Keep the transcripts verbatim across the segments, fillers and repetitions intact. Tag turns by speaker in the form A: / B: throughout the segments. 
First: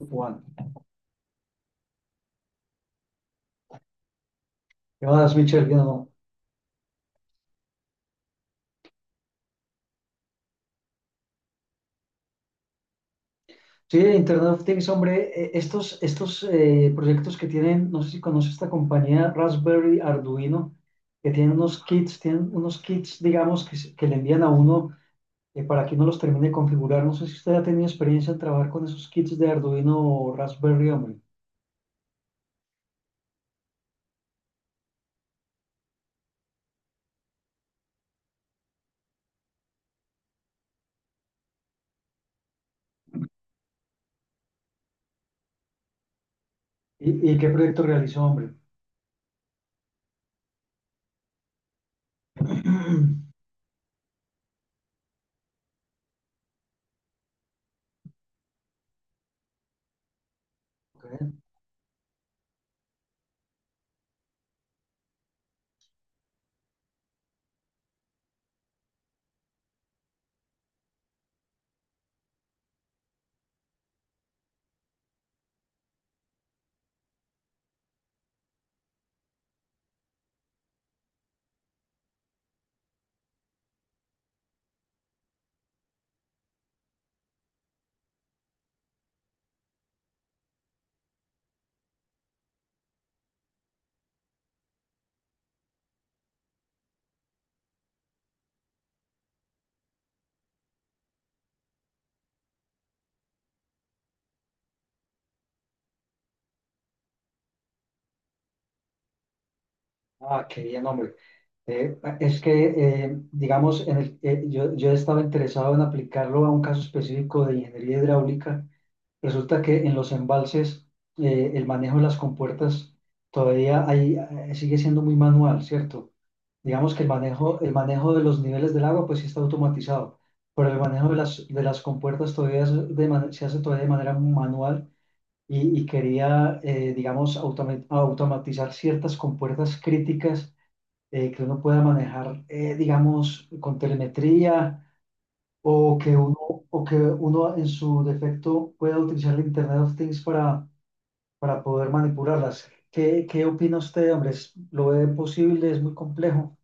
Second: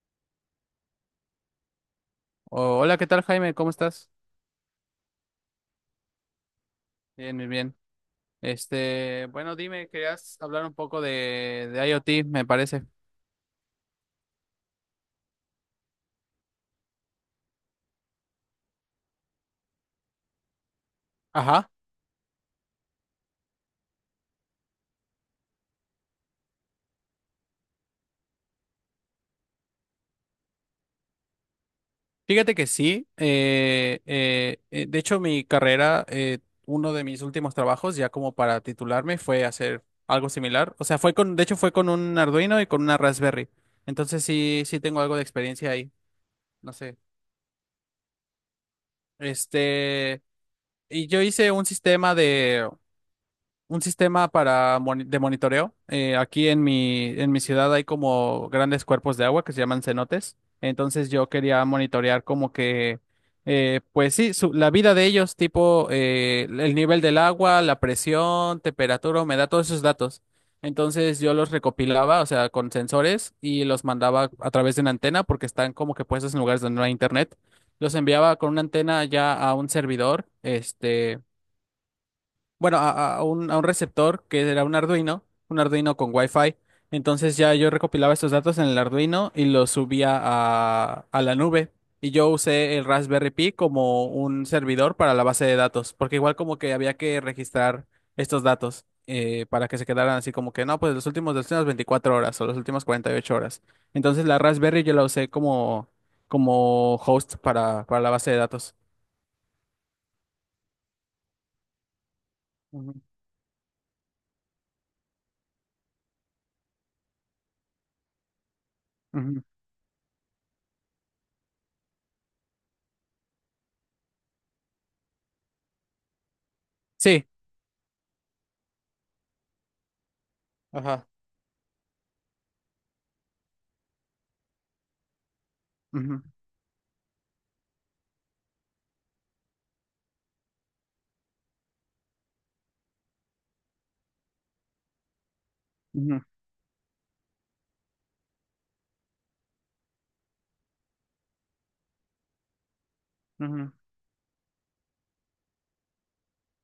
A: Juan,
B: Oh, hola, ¿qué tal, Jaime? ¿Cómo estás?
A: ¿qué más, Michelle? ¿Qué no?
B: Bien, bien, bien. Este, bueno, dime, querías hablar un poco de, de IoT, me parece.
A: Sí, Internet of Things, hombre, eh, estos, estos eh, proyectos que tienen, no sé si conoce esta compañía Raspberry Arduino, que tienen
B: Ajá.
A: unos kits, tienen unos kits, digamos, que, se- que le envían a uno eh, para que uno los termine de configurar. No sé si usted ha tenido experiencia en trabajar con esos kits de Arduino o Raspberry, hombre.
B: Fíjate que sí. Eh, eh, eh, de hecho, mi carrera, eh, uno de mis últimos trabajos, ya como para titularme, fue hacer algo similar. O sea, fue con, de hecho, fue con un Arduino y con una Raspberry. Entonces sí, sí tengo algo de experiencia ahí. No sé.
A: ¿Y, y qué proyecto realizó, hombre?
B: Este, y yo hice un sistema de un sistema para moni- de monitoreo. Eh, aquí en mi, en mi ciudad hay como grandes cuerpos de agua que se llaman cenotes. Entonces yo
A: Ok.
B: quería monitorear como que, eh, pues sí, su- la vida de ellos, tipo eh, el nivel del agua, la presión, temperatura, humedad, todos esos datos. Entonces yo los recopilaba, o sea, con sensores y los mandaba a través de una antena porque están como que puestos en lugares donde no hay internet. Los enviaba con una antena ya a un servidor, este bueno, a, a un, a un receptor que era un Arduino, un Arduino con Wi-Fi. Entonces ya yo recopilaba estos datos en el Arduino y los subía a, a la nube. Y yo usé el Raspberry Pi como un servidor para la base de datos, porque igual como que había que registrar estos datos eh, para que se quedaran así como que, no, pues los últimos, las últimas veinticuatro horas o las últimas cuarenta y ocho horas. Entonces la Raspberry yo la usé como, como host para, para la base de datos.
A: Ah, qué bien, hombre. Eh, es
B: Ujú,
A: que, eh, digamos, en el- eh, yo, yo estaba interesado en aplicarlo a un caso específico de ingeniería hidráulica.
B: ujú.
A: Resulta que en los embalses, eh, el manejo de las compuertas todavía hay, eh, sigue siendo muy manual, ¿cierto? Digamos que el
B: Sí.
A: manejo, el manejo de los niveles del agua, pues sí está automatizado, pero el
B: Ajá.
A: manejo de las, de las compuertas todavía es de man- se hace todavía de manera manual y, y
B: Ujú,
A: quería, eh, digamos, automa- automatizar ciertas compuertas críticas eh, que uno pueda manejar, eh, digamos, con telemetría o que
B: ujú.
A: uno, o que uno en su defecto pueda utilizar el Internet of Things para, para poder manipularlas. ¿Qué, qué
B: Ujú.
A: opina usted, hombre? ¿Es- ¿Lo ve posible? ¿Es muy complejo?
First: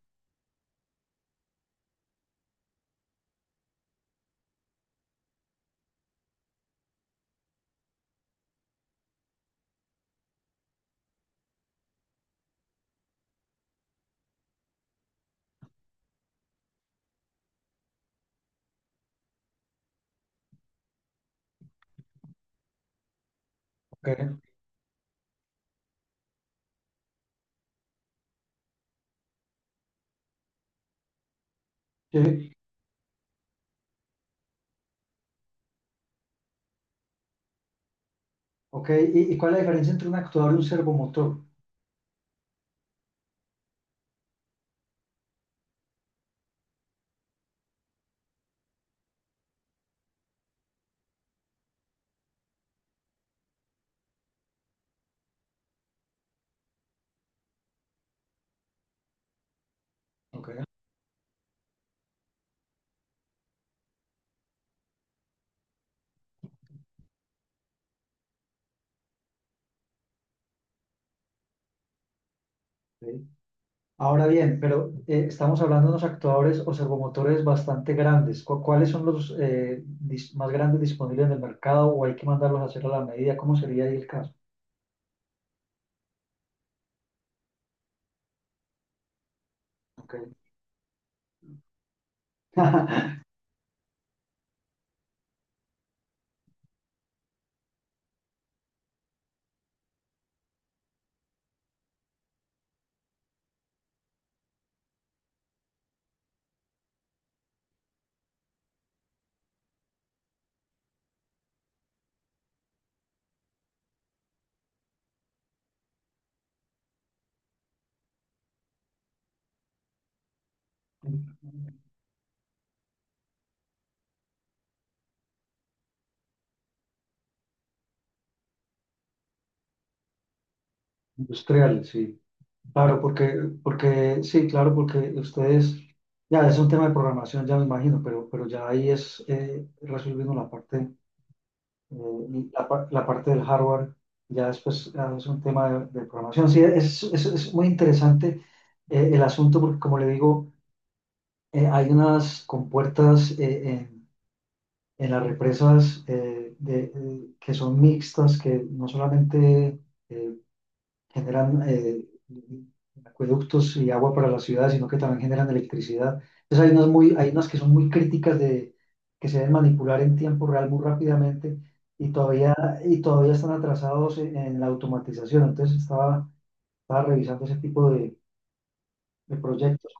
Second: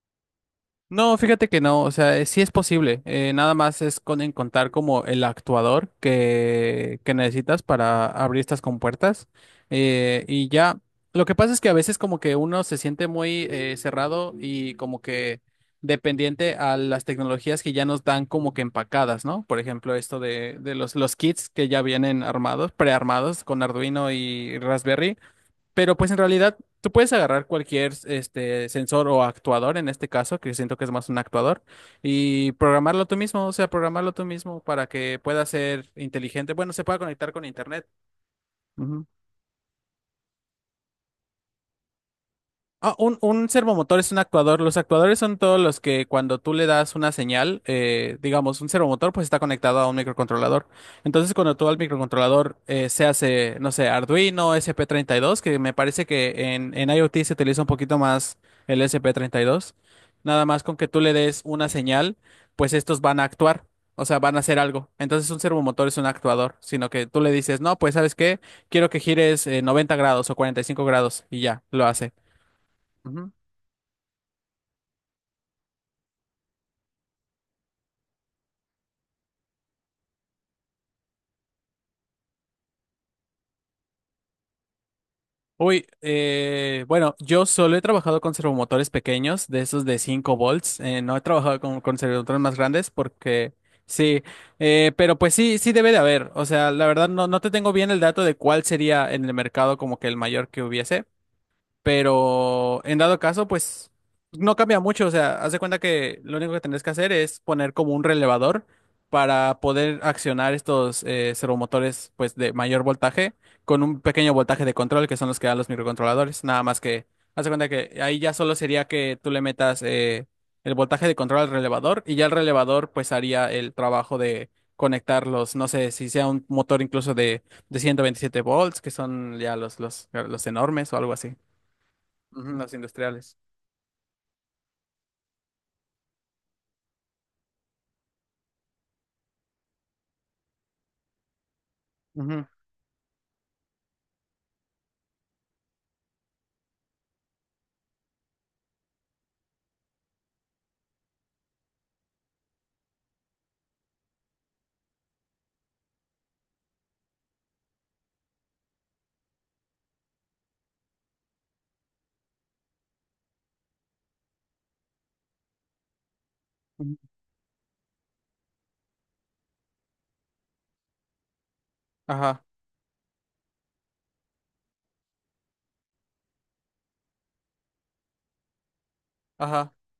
B: No, fíjate que no, o sea, eh, sí es posible, eh, nada más es con encontrar como el actuador que, que necesitas para abrir estas compuertas eh, y ya, lo que pasa es que a veces como que uno se siente muy eh, cerrado y como que dependiente a las tecnologías que ya nos dan como que empacadas, ¿no? Por ejemplo, esto de, de los, los kits que ya vienen armados, prearmados con Arduino
A: Ok,
B: y Raspberry. Pero pues en realidad tú puedes agarrar cualquier este sensor o actuador en este caso, que siento que es más un actuador,
A: sí,
B: y programarlo tú mismo, o sea, programarlo tú mismo para que pueda ser inteligente. Bueno, se pueda conectar con internet.
A: ok.
B: Ujú.
A: ¿Y, y cuál es la diferencia entre un actuador y un servomotor?
B: Ah, un, un servomotor es un actuador. Los actuadores son todos los que cuando tú le das una señal, eh, digamos, un servomotor pues está conectado a un microcontrolador. Entonces cuando tú al microcontrolador eh, se hace, no sé, Arduino, S P treinta y dos, que me parece que en, en IoT se utiliza un poquito más el S P treinta y dos, nada
A: Ok,
B: más con que tú le des una señal, pues estos van a actuar. O sea, van a hacer algo. Entonces un servomotor es un actuador, sino que tú le dices, no, pues ¿sabes qué? Quiero que gires eh, noventa grados o cuarenta y cinco grados y ya, lo hace.
A: ok.
B: Ujú.
A: Ahora bien, pero eh, estamos hablando de unos actuadores o servomotores bastante grandes. ¿Cu- ¿Cuáles son los eh, dis- más grandes disponibles en el mercado o hay que mandarlos a hacer a la medida? ¿Cómo sería ahí el caso?
B: Uy, eh, bueno, yo solo he trabajado con servomotores pequeños, de esos de
A: Ok.
B: cinco volts. Eh, no he trabajado con, con servomotores más grandes porque sí, eh, pero pues sí, sí debe de haber. O sea, la verdad no, no te tengo bien el dato de cuál sería en el mercado como que el mayor que hubiese. Pero en dado caso, pues no cambia mucho. O sea, haz de cuenta que lo único que tenés que hacer es poner como un relevador para poder accionar estos eh, servomotores pues de mayor voltaje con un pequeño voltaje de control que son los que dan los microcontroladores. Nada más que haz de cuenta que ahí ya solo sería que tú le metas eh, el voltaje de control al relevador y ya el relevador pues haría el trabajo de conectar los, no sé, si sea un motor incluso de, de ciento veintisiete volts, que son ya los, los, los enormes o algo así.
A: Industrial, sí.
B: Ujú, los
A: Claro, porque,
B: industriales.
A: porque, sí, claro, porque ustedes, ya es un tema de programación, ya me imagino, pero, pero ya ahí es eh, resolviendo la parte.
B: Ujú,
A: Eh, la, par- la parte del hardware ya después ah, es un tema de, de programación. Sí, es, es- es muy interesante eh, el asunto porque, como le digo, eh, hay unas compuertas eh, en, en las represas eh, de- eh, que son mixtas, que no solamente eh, generan eh, acueductos y agua para la ciudad, sino que también generan electricidad. Entonces hay unas
B: ujú.
A: muy, hay unas que son muy críticas de que se deben manipular en tiempo real muy rápidamente y
B: Ajá,
A: todavía, y todavía están atrasados en, en la automatización. Entonces estaba, estaba revisando ese tipo de, de
B: ajá.
A: proyectos.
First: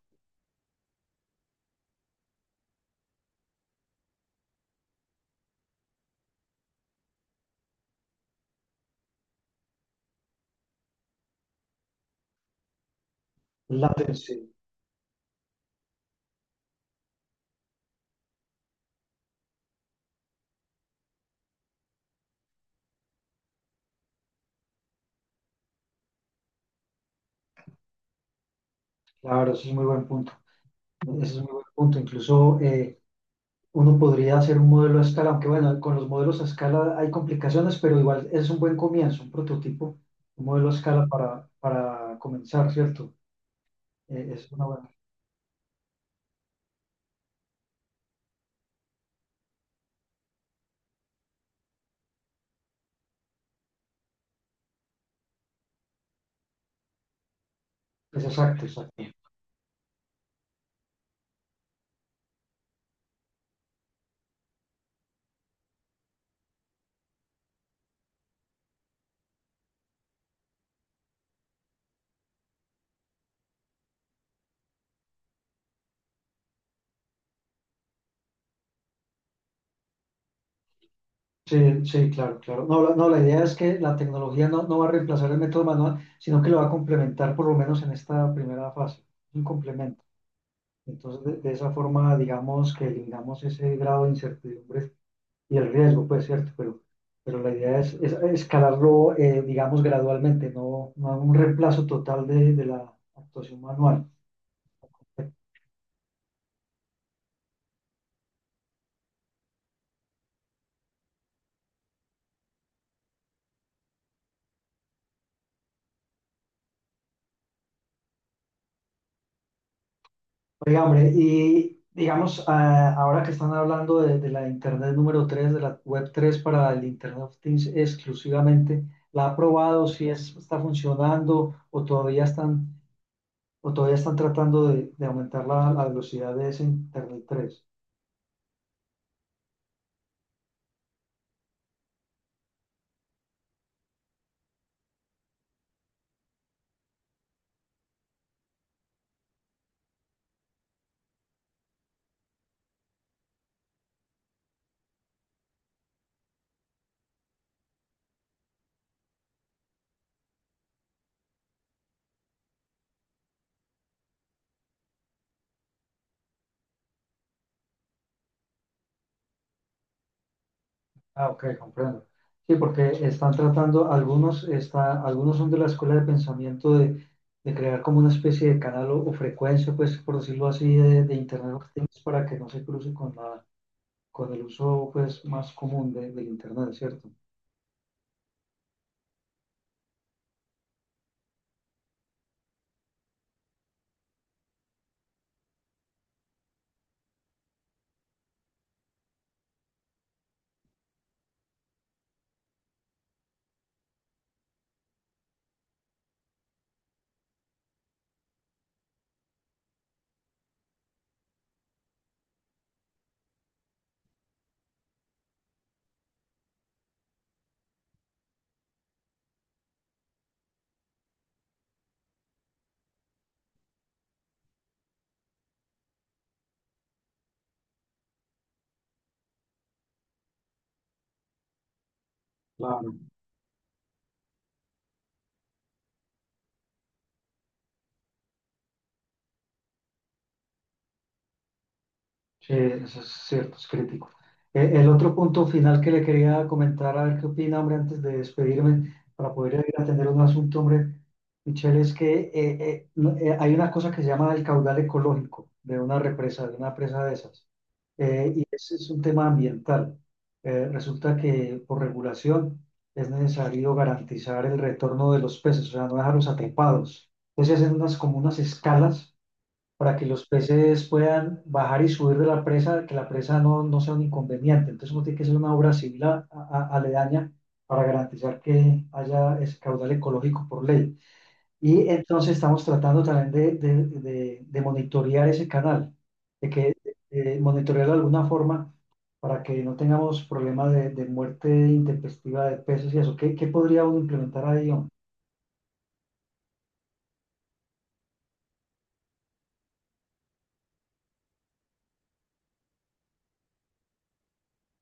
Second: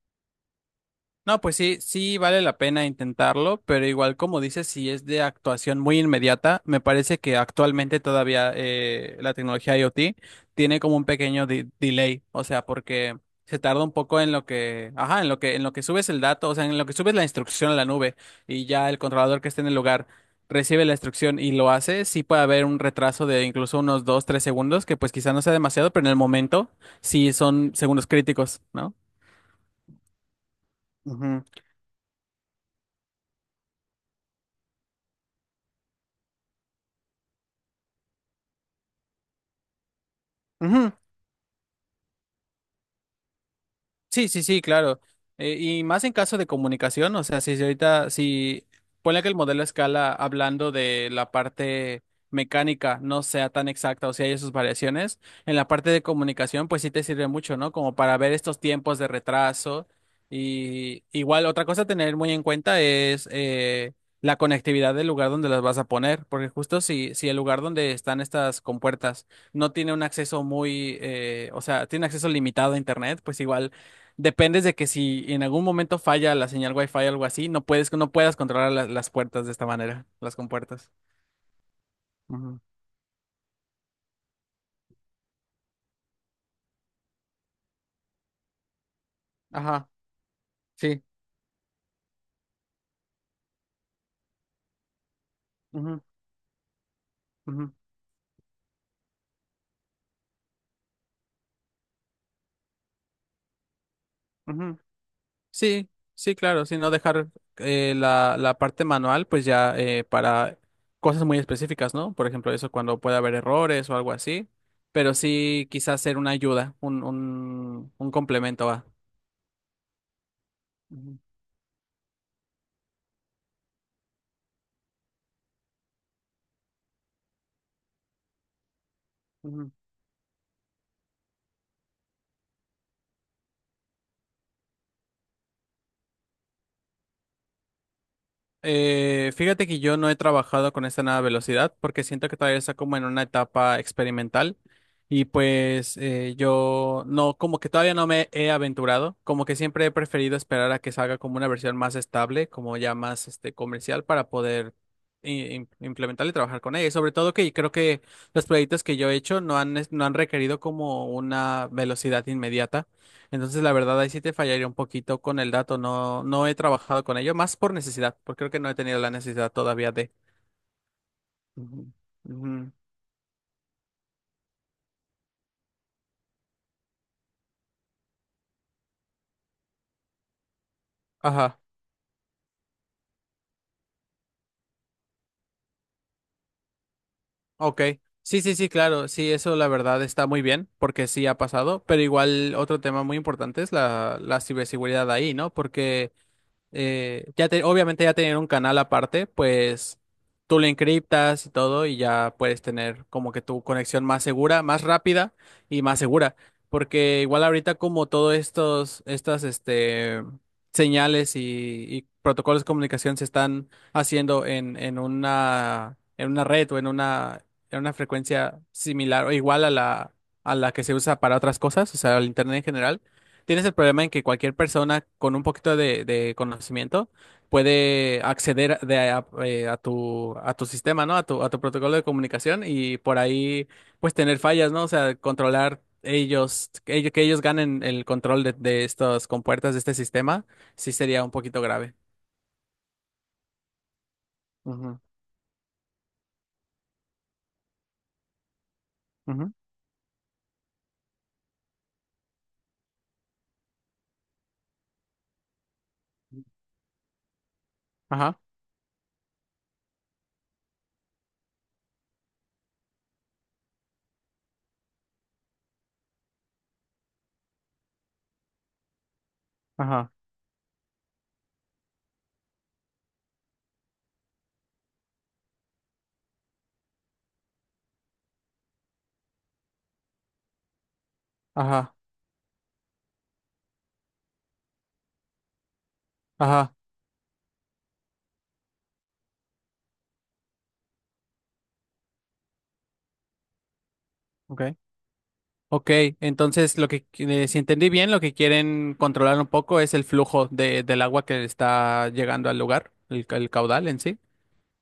B: No, pues sí, sí vale la pena intentarlo, pero igual como dices, si es de actuación muy inmediata, me parece que actualmente todavía eh, la tecnología IoT tiene como un pequeño de- delay, o sea, porque se tarda
A: La
B: un poco en
A: sí,
B: lo que, ajá, en lo que, en lo que subes el dato, o sea, en lo que subes la instrucción a la nube y ya el controlador que esté en el lugar recibe la instrucción y lo hace, sí puede haber un retraso de incluso unos dos, tres segundos, que pues quizá no sea demasiado, pero en el momento sí son segundos críticos, ¿no?
A: claro, eso es muy buen punto. Ese es
B: Ujú.
A: muy buen punto. Incluso eh, uno podría hacer un modelo a escala, aunque bueno, con los modelos a escala hay complicaciones, pero igual es un buen comienzo, un prototipo, un modelo a
B: Ujú.
A: escala para, para comenzar, ¿cierto?
B: Sí,
A: Eh,
B: sí,
A: es
B: sí,
A: una buena,
B: claro. Eh, y más en caso de comunicación, o sea, si si ahorita, si ponle que el modelo a escala, hablando de la parte mecánica, no sea tan exacta, o sea, hay sus variaciones, en la parte de comunicación, pues sí te sirve mucho, ¿no? Como para
A: es
B: ver estos
A: exacto,
B: tiempos
A: exacto.
B: de retraso. Y igual, otra cosa a tener muy en cuenta es eh, la conectividad del lugar donde las vas a poner, porque justo si, si el lugar donde están estas compuertas no tiene un acceso muy, eh, o sea, tiene acceso limitado a Internet, pues igual dependes de que si en algún momento falla la señal Wi-Fi o algo así, no puedes, no puedas controlar la- las puertas de esta manera, las compuertas.
A: Sí, sí, claro,
B: Ujú.
A: claro. No, la, no, la idea es que la tecnología no, no va a reemplazar el método manual, sino que lo va a complementar por lo menos en esta primera fase, un
B: Ajá,
A: complemento.
B: sí.
A: Entonces, de, de esa forma, digamos que eliminamos ese grado de incertidumbre y el
B: Ujú,
A: riesgo, pues cierto, pero, pero la
B: ujú,
A: idea es, es escalarlo, eh, digamos, gradualmente, no, no un reemplazo total de, de la actuación manual.
B: ujú. Sí, sí, claro, sí, no dejar eh, la, la parte manual, pues ya eh, para cosas muy específicas, ¿no? Por ejemplo, eso cuando puede haber errores o algo así, pero sí quizás ser una ayuda, un, un, un complemento a.
A: Oiga, hombre,
B: Ujú,
A: y digamos, ah, ahora que están hablando de, de la Internet número tres de la Web tres para el Internet of Things exclusivamente, ¿la ha
B: ujú.
A: probado? ¿Si es, está funcionando o todavía están, o todavía están tratando de, de aumentar la, la velocidad de ese Internet tres?
B: Eh, fíjate que yo no he trabajado con esta nueva velocidad porque siento que todavía está como en una etapa experimental y pues eh, yo no, como que todavía no me he aventurado, como que siempre he preferido esperar a que salga como una versión más estable, como ya más este comercial para poder i- im- implementarla y trabajar con ella. Y sobre todo que creo que los proyectos que yo he hecho no han, es- no han requerido como una velocidad inmediata. Entonces, la verdad, ahí sí te fallaría un poquito con el dato. No, no he trabajado con ello, más por necesidad, porque creo que no he tenido la necesidad todavía de.
A: Ah, ok,
B: Ujú,
A: comprendo.
B: ujú.
A: Sí, porque están tratando, algunos, está, algunos son de la escuela de pensamiento de, de crear como una especie de canal o, o frecuencia, pues, por decirlo así, de, de Internet
B: Ajá,
A: of Things para que no se cruce con la, con el uso, pues, más común de, del Internet, ¿cierto?
B: ok. Sí, sí, sí, claro. Sí, eso la verdad está muy bien, porque sí ha pasado. Pero igual otro tema muy importante es la, la ciberseguridad ahí, ¿no? Porque eh, ya te- obviamente ya tener un canal aparte, pues tú lo encriptas y todo y ya puedes tener como que tu conexión más segura, más rápida y más segura, porque igual ahorita como todos estos, estas, este, señales y, y protocolos de comunicación se están haciendo en, en una, en una red o en una, en una frecuencia similar o igual a la, a la que se usa para otras cosas, o sea, el internet en general. Tienes el problema en que cualquier persona con un poquito de, de conocimiento puede acceder de a, eh, a tu, a tu sistema, ¿no? A tu, a tu protocolo de comunicación
A: Claro.
B: y por ahí pues tener fallas, ¿no? O sea, controlar ellos, que ellos, que ellos ganen el control de, de estas compuertas de este sistema, sí sería un poquito grave.
A: Sí, eso es cierto, es crítico. E- El otro punto final que le quería comentar, a ver qué opina, hombre, antes de despedirme, para
B: Ujú, ujú.
A: poder ir a atender un asunto, hombre, Michelle, es que eh, eh, no- eh, hay una cosa que se llama el caudal ecológico de una represa, de una presa de esas. Eh,
B: Ajá,
A: y ese es un tema ambiental. Eh, resulta que por regulación es necesario garantizar el retorno de los peces, o sea, no dejarlos atrapados. Entonces hacen unas, como unas escalas para que
B: ajá,
A: los peces puedan bajar y subir de la presa, que la presa no, no sea un inconveniente. Entonces, uno tiene que hacer una obra civil a- a- aledaña para garantizar que haya ese caudal ecológico por ley. Y
B: ajá,
A: entonces estamos tratando también de, de, de- de monitorear ese canal, de que
B: ajá,
A: eh, monitorearlo de alguna forma para que no tengamos problemas de, de muerte intempestiva de peces y eso. ¿Qué, qué podría uno implementar
B: ok.
A: ahí, hombre?
B: Ok, entonces lo que, eh, si entendí bien, lo que quieren controlar un poco es el flujo de, del agua que está llegando al lugar, el, ca- el caudal en sí.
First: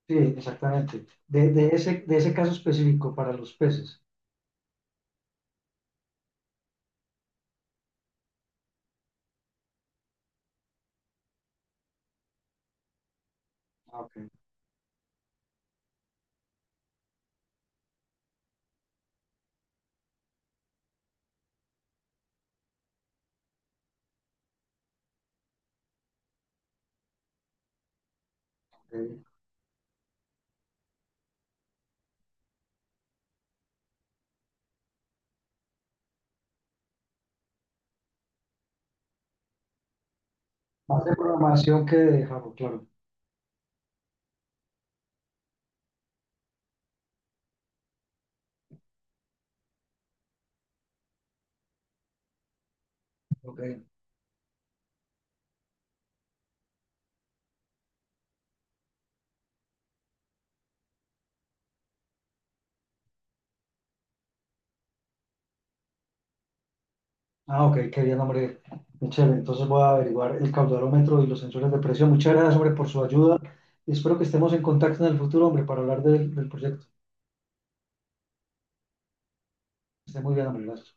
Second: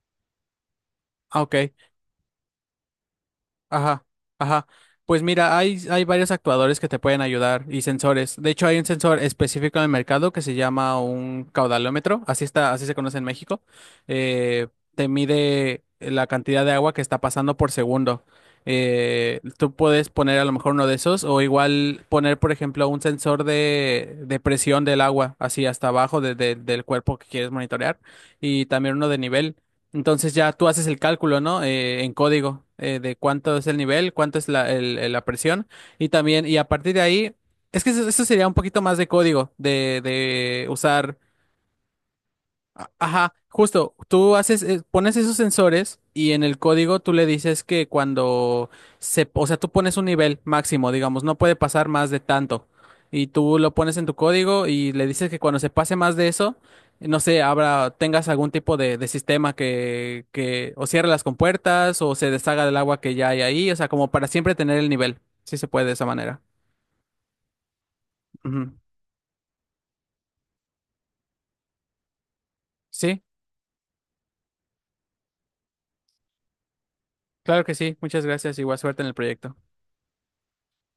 A: Sí, exactamente.
B: Ah,
A: De,
B: ok,
A: de ese, de ese caso específico para los peces.
B: ajá, ajá. Pues mira, hay, hay varios actuadores que te pueden ayudar y sensores. De hecho, hay un sensor específico en el mercado que se llama un caudalómetro, así está, así se conoce en México.
A: Ah, ok.
B: Eh, Te mide la cantidad de agua que está pasando por segundo. Eh, tú puedes poner a lo mejor uno de esos o igual poner, por ejemplo, un sensor de, de presión del agua, así hasta abajo de- de- del cuerpo que quieres monitorear y también uno de
A: Ok.
B: nivel. Entonces ya tú haces el cálculo, ¿no? Eh, en código eh, de cuánto es el nivel, cuánto es la, el- el- la presión y también, y a partir de ahí, es que eso, eso sería un poquito más de código, de, de
A: Más de
B: usar.
A: programación que de Java, claro.
B: Ajá, justo, tú haces, eh, pones esos sensores y en el código tú le dices que cuando se, o sea, tú pones un nivel máximo, digamos, no puede pasar más de tanto. Y tú
A: Ok.
B: lo pones en tu código y le dices que cuando se pase más de eso, no sé, habrá, tengas algún tipo de, de sistema que, que o cierre las compuertas o se deshaga del agua que ya hay ahí, o sea, como para siempre tener el nivel. Sí se puede de esa manera.
A: Ah, ok, qué bien, hombre.
B: Ujú.
A: Muy chévere. Entonces voy a averiguar el caudalómetro y los sensores de presión. Muchas gracias, hombre, por su
B: Sí,
A: ayuda. Y espero que estemos en contacto en el futuro, hombre, para hablar del, del proyecto.
B: claro que sí. Muchas gracias y buena suerte en el proyecto.
A: Que esté muy bien, hombre. Gracias.